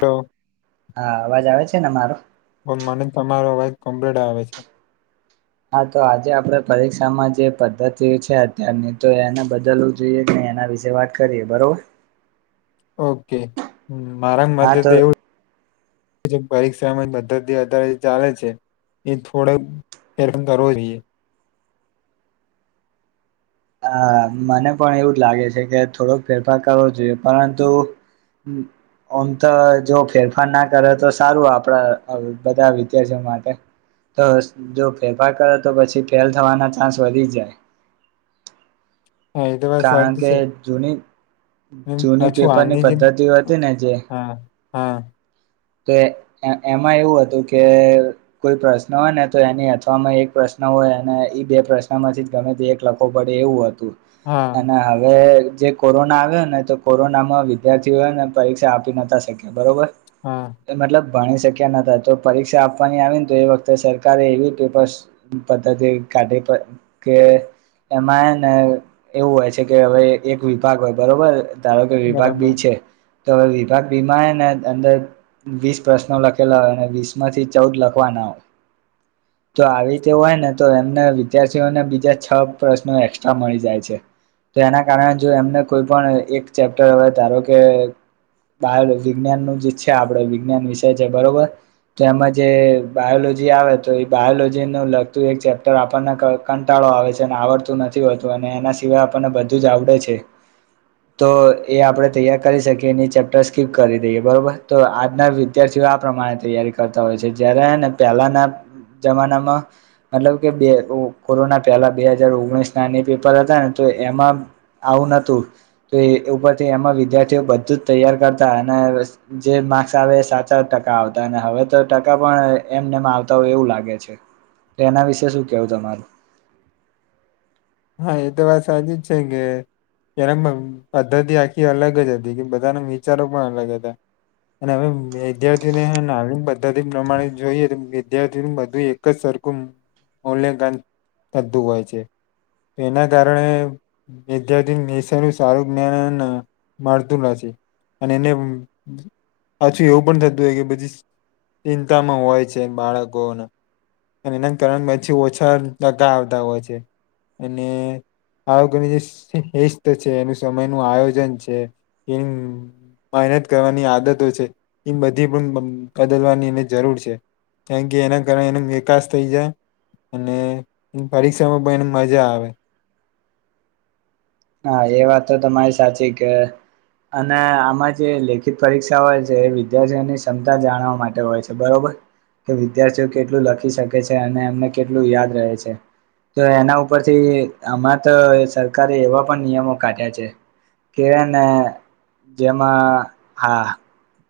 તો હા અવાજ આવે છે, ને મારો? પણ મને તમારો અવાજ કમ્પલેડ આવે છે. હા તો આજે આપડે પરીક્ષામાં જે પદ્ધતિ છે, અત્યારની તો એને બદલવું જોઈએ એના વિશે વાત કરીએ બરોબર ઓકે મારા હા મતે ત તો એવું જે પરીક્ષામાં પદ્ધતિ આધારિત ચાલે છે. એ થોડો હેરન કરવો જોઈએ હ મને પણ એવું જ લાગે છે, કે થોડોક ફેરફાર કરવો જોઈએ પરંતુ હમ. ઓમ તો જો ફેરફાર ના કરે તો સારું આપડા બધા વિદ્યાર્થીઓ માટે ત જો ફેફાર કરે તો પછી ફેલ થવાના ચાન્સ વધી જાય હા એ તો વાત કારણ સાચી કે છે. જૂની એમ જૂની પાછું પેપરની આંધી જેમ પદ્ધતિઓ હતી ને જે હા હા તો એ એમાં એવું હતું કે કોઈ પ્રશ્ન હોય ને તો એની અથવામાં એક પ્રશ્ન ન હોય અને એ બે પ્રશ્નમાંથી જ ગમે તે એક લખવો પડે એવું હતું હા અને હવે જે કોરોના આવ્યો ને તો કોરોનામાં વિદ્યાર્થીઓ હેને પરીક્ષા આપી નતા શકયા, બરોબર? હા. એ મતલબ ભણી શક્યા નતા. તો પરીક્ષા આપવાની આવી ન તો એ વખતે સરકારે એવી પેપરસ પદ્ધતિ કાઢી પ કે એમાં એ ને એવું હોય છે કે, હવે એક વિભાગ હોય બરોબર ધારો કે વિભાગ બરાબર બી છે, તો હવે વિભાગ બી માં હેને અંદર વીસ પ્રશ્નો લખેલા હોય અને વીસમાંથી ચૌદ લખવાના હોય. તો આવી રીતે હોય ને તો એમને વિદ્યાર્થીઓને બીજા છ પ્રશ્નો એકસ્ટ્રા મળી જાય છે. તો એના કારણે જો એમને કોઈ પણ એક ચેપ્ટર હવે, ધારો કે બાયોલોજી વિજ્ઞાનનું જે છે આ આપડ વિજ્ઞાન વિષય છે બરોબર. તો એમાં જે બાયોલોજી આવે તો એ બાયોલોજીને લગ તુ એક ચેપ્ટર આપણને ક-કંટાળો આવે છે, અને આવડતું નથી હોતું અને એના સિવાય આપણને બધું જ આવડે છે. તો એ આપડે તૈયાર કરી શકીએ ને ઈ ચેપ્ટરસ સ્કીપ કરી દઈએ, બરોબર. તો આજના વિદ્યાર્થીઓ આ પ્રમાણે તૈયારી કરતા હોય છે, જયારે હેને પહેલાના જમાનામાં મતલબ કે બે કોરોના પહેલા બે હજાર ઓગણીસના ને પેપર હતા ને તો તો એમાં આમ આવું નતું તો એ ઉપરથી એમાં વિદ્યાર્થીઓ બધું જ તૈયાર કરતા અને જે માર્ક્સ આવે એ સાચા ટકા આવતા અને હવે તો ટકા પણ એમ નેમ આવતા હોય એવું લાગે છે. તો એના વિશે શું કેવું તમારું? હા, એ તો વાત સાચી જ છે કે પેલા પદ્ધતિ આખી અલગ જ હતી, કે બધાના વિચારો પણ અલગ હતા. અને હવે વિદ્યાર્થીઓને નવીન પદ્ધતિ પ્રમાણે જોઈએ, તો વિધાર્થીનું બધું એક જ સર [inaudible] થતું હોય છે. તો એના કારણે વિદ્યાર્થી નિશયનું સારું જ્ઞાન ન મળતું નથી. અને એને પાછું એવું પણ થતું હોય કે પછી ચિંતામાં હોય છે, બાળકોન અન એના કારણ પછી ઓછા ટકા આવતા હોય છે. અને બાળકોની જે શિસ્ત છે, એનું સમયનું આયોજન છે. એમ મહેનત કરવાની આદતો છે, ઈ બધી પણ બદલવાની એને જરૂર છે. કારણ કે એના કારણે એને વિકાસ થઈ જાય અને પરીક્ષામાં પણ એન મજા આવે. હા, એ વાત તો તમારી સાચી કે અને આમાં જે લેખિત પરીક્ષા હોય છે, એ વિદ્યાર્થીઓની ક્ષમતા જાણવા માટે હોય છે, બરોબર? કે વિદ્યાર્થીઓ કેટલું લખી શકે છે અને એમને કેટલું યાદ રહે છે. તો એના ઉપરથી આમાં તો સરકારે એવા પણ નિયમો કાઢ્યા છે કે હેને જેમાં, હા.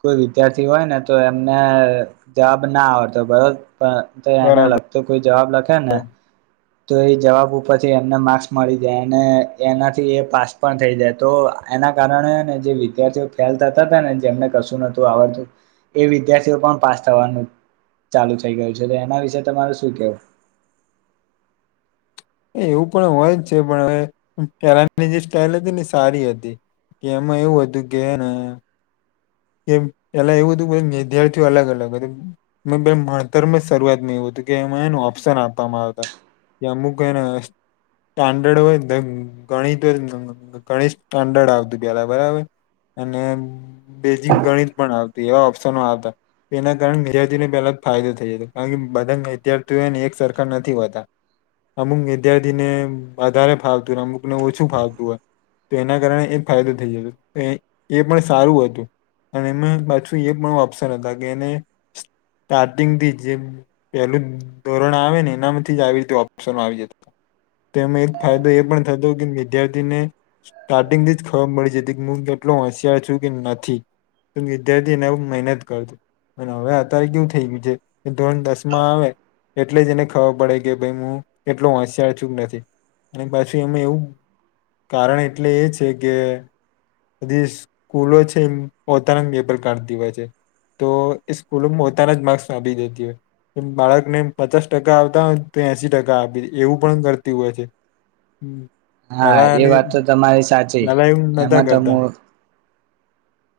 કોઈ વિદ્યાર્થી હોય ને તો એમને જવાબ ના આવડતો બરો પણ તો એને બરાબર લગતો કોઈ જવાબ લખે ને તો એ જવાબ ઉપ પછી એમને માક્સ મળી જાયને એનાથી એ પાસ પણ થઈ જાય તો એના કારણે હેને જે વિદ્યાર્થીઓ ફેલ થતાતા ને જેમને કશું નતું આવડતું, એ વિદ્યાર્થીઓ પણ પાસ થવાનું ચાલુ થઈ ગયું છે. તો એના વિશે તમારે શું કેવું? એવું પણ હોય જ છે. પણ હવે પેલાની જે સ્ટાઈલ હતીન એ સારી હતી. કે એમાં એવું હતું કે હે ને કે પેલા એવું હતું કે, વિદ્યાર્થીઓ અલગ-અલગ મે બે માણતરમાં શરૂઆતમાં એવું હ તો કે એમાં હે ન ઓપ્શન આપવામાં આવતા કે અમુક એને સ્ટાન્ડર્ડ હોય, ગણિત હોય, ગણિત સ્ટાન્ડર્ડ આવતું પેલા બરાબર. અને બેજિંગ ગણિત પણ આવતી એવા ઓપ્શનો આવતા એના કારણે વિદ્યાર્થીને પહેલા ફાયદો થઈ જતો કારણ કે બધંગ વિદ્યાર્થીઓને એક સરખા નથી હોતા. અમુક વિદ્યાર્થીને વધારે ફાવતું હોય ને અમુકને ઓછું ફાવતું હોય. તો એના કારણે એ ફાયદો થઈ જતો એ પણ સારું હતું. અને એમાં પાછું એ પણ ઓપ્શન હતા કે એને સ્ટાર્ટિંગથી જે પહેલું ધોરણ આવે ને એનામાંથી જ આવી રીતે ઓપ્શનો આવી જતાતા. તો એમાં એક ફાયદો એ પણ થતો કે વિદ્યાર્થીને સ્ટાર્ટિંગથી જ ખબર મળી જતી કે [inaudible] હું હોશિયાર છું કે નથી તો વિદ્યાર્થીને એવું મહેનત કરતો. અને હવે અતારે કેવું થઈ ગયું છે, કે ધોરણ દસમાં આવે એટલે જ એને ખબર પડે કે ભાઈ મું કેટલો હોશિયાર છું કે નથી. અને પાછું એમાં એવું કારણ એટલે એ છે કે બધી સ્કૂલો છે, એ પોતાના જ પેપર કાઢતી હોય છે. તો સ્કૂલોમાં પોતાના જ માકસ આપી દેતી હોય. બાળકને પચાસ ટકા આવતા હોય તો એસી ટકા આપી દે એવું પણ કરતી હોય છે. હા એ પેલાની વાત તો તમારી સાચી. પેલા એવું નતા એમાં તો કરતા મું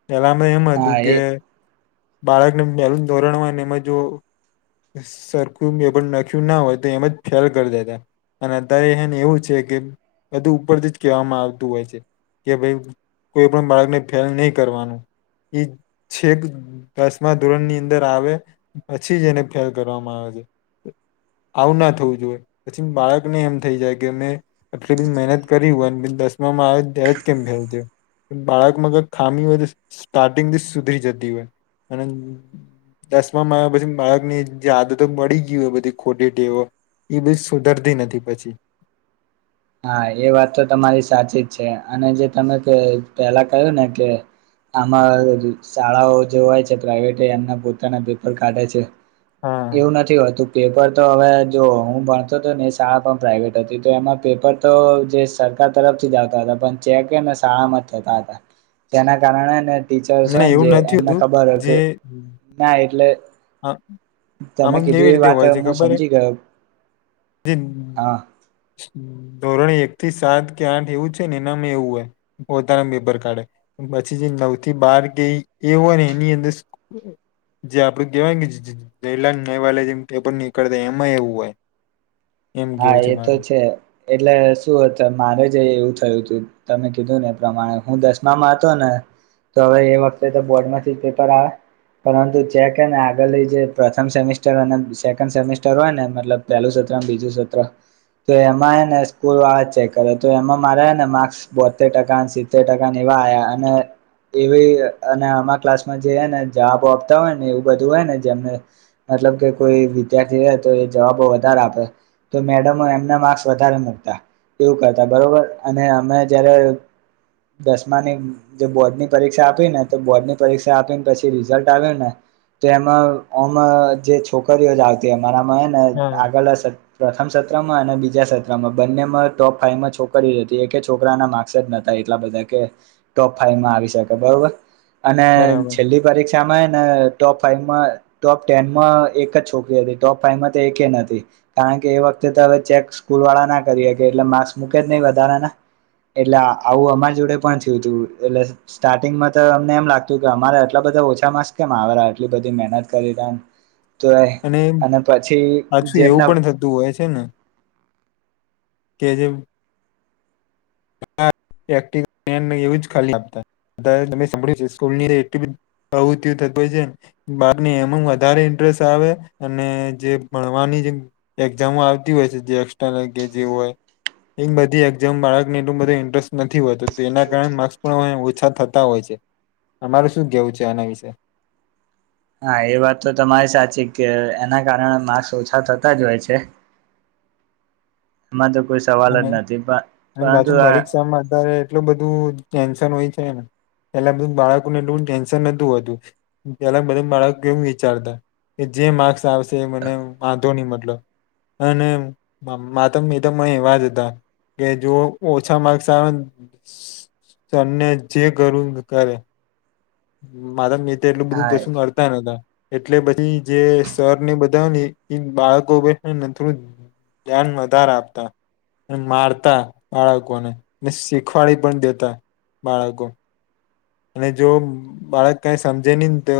પેલામાં એમ હતું કે એ બાળકને પહેલું ધોરણમાં ને એમાં જો સરખું પેપર નાખ્યું ના હોય તો એમ જ ફેલ કર દેતા. અને અતારે હે ને એવું છે કે બધું ઉપરથી જ કહેવામાં આવતું હોય છે. કે ભાઈ કોઈ પણ બાળકને ફેલ નહીં કરવાનું એ છે, કે દસમા ધોરણ ની અંદર આવે પછી જ એને ફેલ કરવામાં આવે છે. આવું ના થવું જોઈએ, પછી બાળકને એમ થઈ જાય કે મે એટલી મહેનત કરી હોય. દશમાં મામા આયો ત્યારે જ એવું કેમ થયું? બાળક મા કઈ ખામી હોય તો સ્ટાર્ટિંગથી સુધરી જતી હોય, અને દસમા મા પછી બાળક ની યાદ તો મળી ગય હોય, બધી ખોટી ટેવો. એ બી સુધરતી નથી, પછી [inaudible] હા એ વાત તો તમારી સાચી જ છે, અને જે તમે પહેલા કહ્યું ને કે આમાં શાળાઓ જે હોય છે, પ્રાઈવેટે એમના પોતાના પેપર કાઢે છે. હા એવું નથી હોતું. પેપર તો હવે પેપર તો જે સરકાર તરફથી જ આવતા હતા પણ ચેકને શાળામાં જ થતા હતા. તેના કારણેને ટીચર્સ ના હોય ને એવું જે નથી એમને હોતું ખબર હોય, કે જે ના એટલે આ- તમે આમાં કીધું એ વાત મુ સમજી ગયો. હું. હા ધોરણે એક થી સાત કે આઠ એવું છે, ને એનામાં એવું હોય પોતાના પેપર કાઢે પછી નવ થી બાર ગઈ એવો ને એની અંદર જે આપડે કવાયત જયલાલ નવાલે જે પેપર નીકળતા એમાં એવું હોય. એમ હા કેવું એ તો મારું છે, એટલે શું હતું મારે જ એવું થયું હતું. તમે કીધું ને એ પ્રમાણે હું દસમામાં હતો, ને તો હવે એ વખતે તો બોર્ડ માંથી પેપર આવે. પરંતુ ચેકને આગળ જે પ્રથમ સેમિસ્ટર સેકન્ડ સેમિસ્ટર હોય ને મતલબ પેલું. પ્રથમ સત્ર, બીજું સત્ર તો એમાં ને સ્કૂલ વાળા ચેક કરે તો એમાં મારે ને માર્સ બોતેર ટકા સિત્તેર ટકા એવા. યા અને એવી અને આમાં ક્લાસમાં જેને જવાબો આપતા હોય, ને એવું બધું હોયને જેમને એટલે કે કોઈ વિદ્યાર્થી હો તો એ જવાબો વધારે આપે. તો મેડમો એમના માર્ક્સ વધારે મુકતાં. એવું કરતા બરોબર અને અમે જ્યારે. દસમાંની જે બોર્ડ ની પરીક્ષા આપી ને તો બોર્ડની પરીક્ષા આપીને પછી રિઝલ્ટ આવેને. તો એમાંમ જે છોકરીઓ જ આવતી, અમારામાં હ ને હા આગળ. પ્રથમ સત્રમાં અને બીજા સત્રમાં બંનેમાં ટોપ ફાયમાં છોકરી હતી, એક છોકરાના માર્કસ જ ન હતા. બધા કે ટોપ ફાઈવમાં આવી શકે, બરોબર. અને બરાબર છેલ્લી પરીક્ષામાંને ટોપ ફાઈવમાં, ટોપ ટેનમાં એક જ છોકરી હતી, ટોપ ફાઈવમાં તો એકેય નથી.. કારણ કે એ વખતે તો હવે ચેક સ્કૂલ વાળા ના કરીએ કે, એટલે માર્ક્સ મૂકે જ નહીં વધારાના. એટલે આવું અમારા જોડે પણ થયું તું, એટલે સ્ટાર્ટિંગમાં તો અમને એમ લાગતું કે અમારે એટલા બધા ઓછા માસ કેમ આવતા હશે, આટલી બધી મહેનત કરી તો. તો અને પછી જેમને તું હોય છે, ને કે જેમ. હા. એક્ટીવ‌ એવું જ ખાલી લાગતું, [unintelligible] આવુ ધ્યાન રાખતા. બારને એમાં વધારે ઇન્ટરેસ્ટ આવે, અને જે ભણવાની જેમ. એક્ઝામ આવતી હોય છે, જે એક્સ્ટ્રા જે હોય એ બધી એક્ઝામા બાળક. એટલું બંધુ ઇન્ટરેસ્ટ નથી હોય, તો તેના કારણે માર્ક્સ પણ ઓછા થતા હોય છે. અમારૂ શું કહેવું છે, આના વિશે? હા, એ વાત તો તમારી સાચી કે એના કારણે માર્સ ઓછા થતા જ હોય છે. મા તો. કોઈ સવાલ જ નથી પણ અને પરંતુ પાછુ હા પરીક્ષામાં અત્યારે એટલું બધું ટેન્શન હોય છે ને. પેલા બેન, બાળકોને એટલુ ટેન્શન નતું હોતું. પેલા બધા બાળકો એવુ વિચારતા કે જે માર્ક્સ આવશે, એ મને વાંધો નહીં, મતલબ અને માતમ એવા જ હતા કે, જો ઓછા માર્કસ આવે તેમને જે કરું કરે. મારા મિત્ર એટલું બધું કશું કરતા નહતા. એટલે પછી જે સરને બધા ને, એ બાળકો ને છે ને, થોડું ધ્યાન વધારે આપવાનું. અને મારતા બાળકોને અને શીખવાડી પણ દેતા બાળકો ને. અને જો બાળક કંઈ સમજે નહીંને તો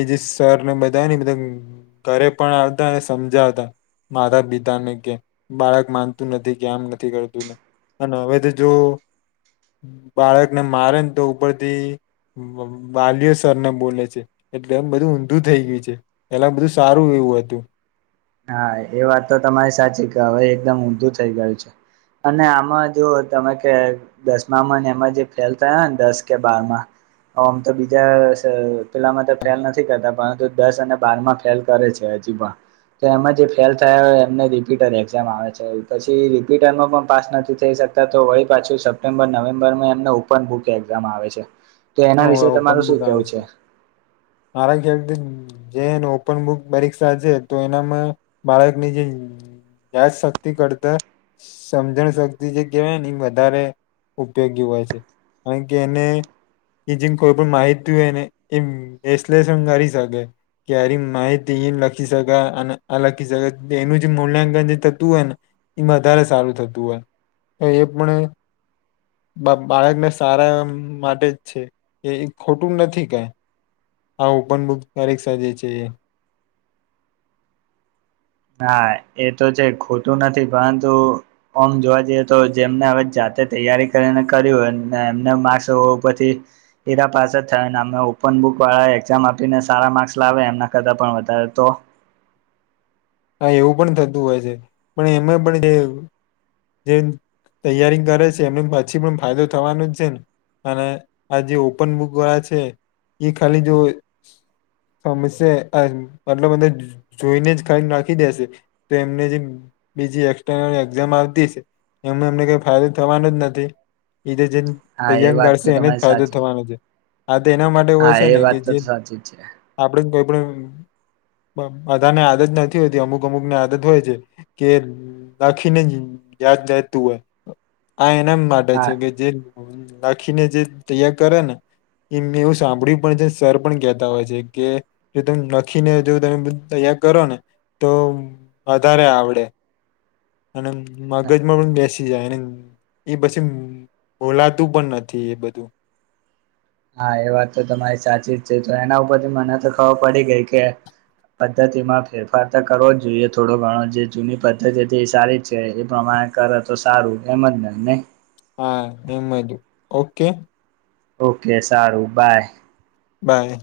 એ જે સરને બધા ને ઘરે પણ આવતા અને સમજાવતા. માતા-પિતાને કે બાળક માનતું નથી કે આમ નથી કરતું ને અને હવે તો જો બાળકને મારે ને, તો ઉપરથી વાલીઓ સરને બોલે છે. એટલે બધું ઊંધું થઇ ગયું છે. પેલા બધું સારું એ હતું. હા, એ વાત તો તમારી સાચી કે હવે એકદમ ઊંધું થઈ ગયું છે. અને આમાં જો તમે કે દસમામાં એમાં જે ફેલ થયો ને, દસ કે બારમાં હ, આમ તો બીજા પેલામાં તો ફેલ નથી કરતા, પરંતુ દસ અને બાર માં ફેલ કરે છે. [unintelligible] તો એમાં જે ફેલ થયા હોય, એમને રિપીટર એક્ઝામ આવે છે. પછી રીપીટરમાં પણ પાસ નથી થઈ શક તો વળી પાછું સપ્ટેમ્બર, નવેમ્બર એમને ઓપન બુકે એઝામ આવે છે. તો એના હા, વિશે ઓપન તમારું શું બુક આવે કેવું છે. મારા ખ્યાલથી જેને ઓપન બુક પરીક્ષા છે, તો એનામાં બાળકની જે યાદ શક્તિ કરતા સમજણ શક્તિ જે કહેવાય ને, વધારે ઉપયોગી હોય છે, કારણ કે એને એ જેમ કોઈ પણ માહિતી હોય ને, એ એસલેસન કરી શકે. ક્યારે માહિતી એ લખી શકાય અને અ લખી શકાય, એનું જે મૂલ્યાંકન જે થતું હોય ને એમાં વધારે સારું થતું હોય, તો એ પણ બાળકને સારા એ માટે જ છે. એ ખોટું નથી કંઈ. આ ઓપન બુક ત્યારે જ સજે છે. હા, એ તો છે, ખોટું નથી. પરંતુ આમ જોવા જઈએ તો, જેમને હવે જ જાતે તૈયારી કરી હોય અને એમને માર્ક્સ ઉપરથી સીધા પાસે થાય, એમના ઉપર બુક વાળા એક્ઝામ આપીને સારા માર્ક્સ લાવે એમના કરતા પણ વધારે તો? હા એવું પણ થતું હોય છે. પણ એમાં પણ જે તૈયારી કરે છે એમનું પછી પણ ફાયદો થવાનો જ છે ને. અને આ જે ઓપન બુક વાળા છે એ ખાલી જો [unintelligible] મતલ બા જોઈને જ ખાઈને નાખી દેશે તો એમને જે બીજી એક્સર્નલ એક્ઝામ આવતી છે. એમાં એમને કઈ ફાયદો થવાનો જ નથી. બીજા જે હા એ તયંગ વાત તો કરશે એને જ તમારી ફાયદો સાચી થવાનો છે. આ તો એના માટે હા હોય છે એ ને વાત કે જે તો સાચી જ છે આપડ કોઈ પણ બધાને આદત નથી હોતી અમુક અમુક ને આદત હોય છે કે લખીને યાદ થતું હોય આ એનામ માટે હા છે કે જે લખીને જે તૈયાર કરે ને એ એવું સાંભળ્યું પણ છે સર પણ કેહેતા હોય છે કે તમે લખીને જો તમે કરો ને તો વધારે આવડે. અને મગજમાં પણ બેસી જાય એ પછી બોલાતું પણ નથી એ બધું હા એ વાત તો તમારી સાચી જ છે. તો એના ઉપરથી મને તો ખબર પડી ગઈ કે પદ્ધતિમાં ફેરફાર તો કરવો જ જોઈએ થોડો ઘણો જે જૂની પદ્ધતિ હતી એ સારી છે એ પ્રમાણે કરે તો સારું એમજ ને નહીં હા એમજ. ઓકે? ઓકે, સારું બાય. હાય.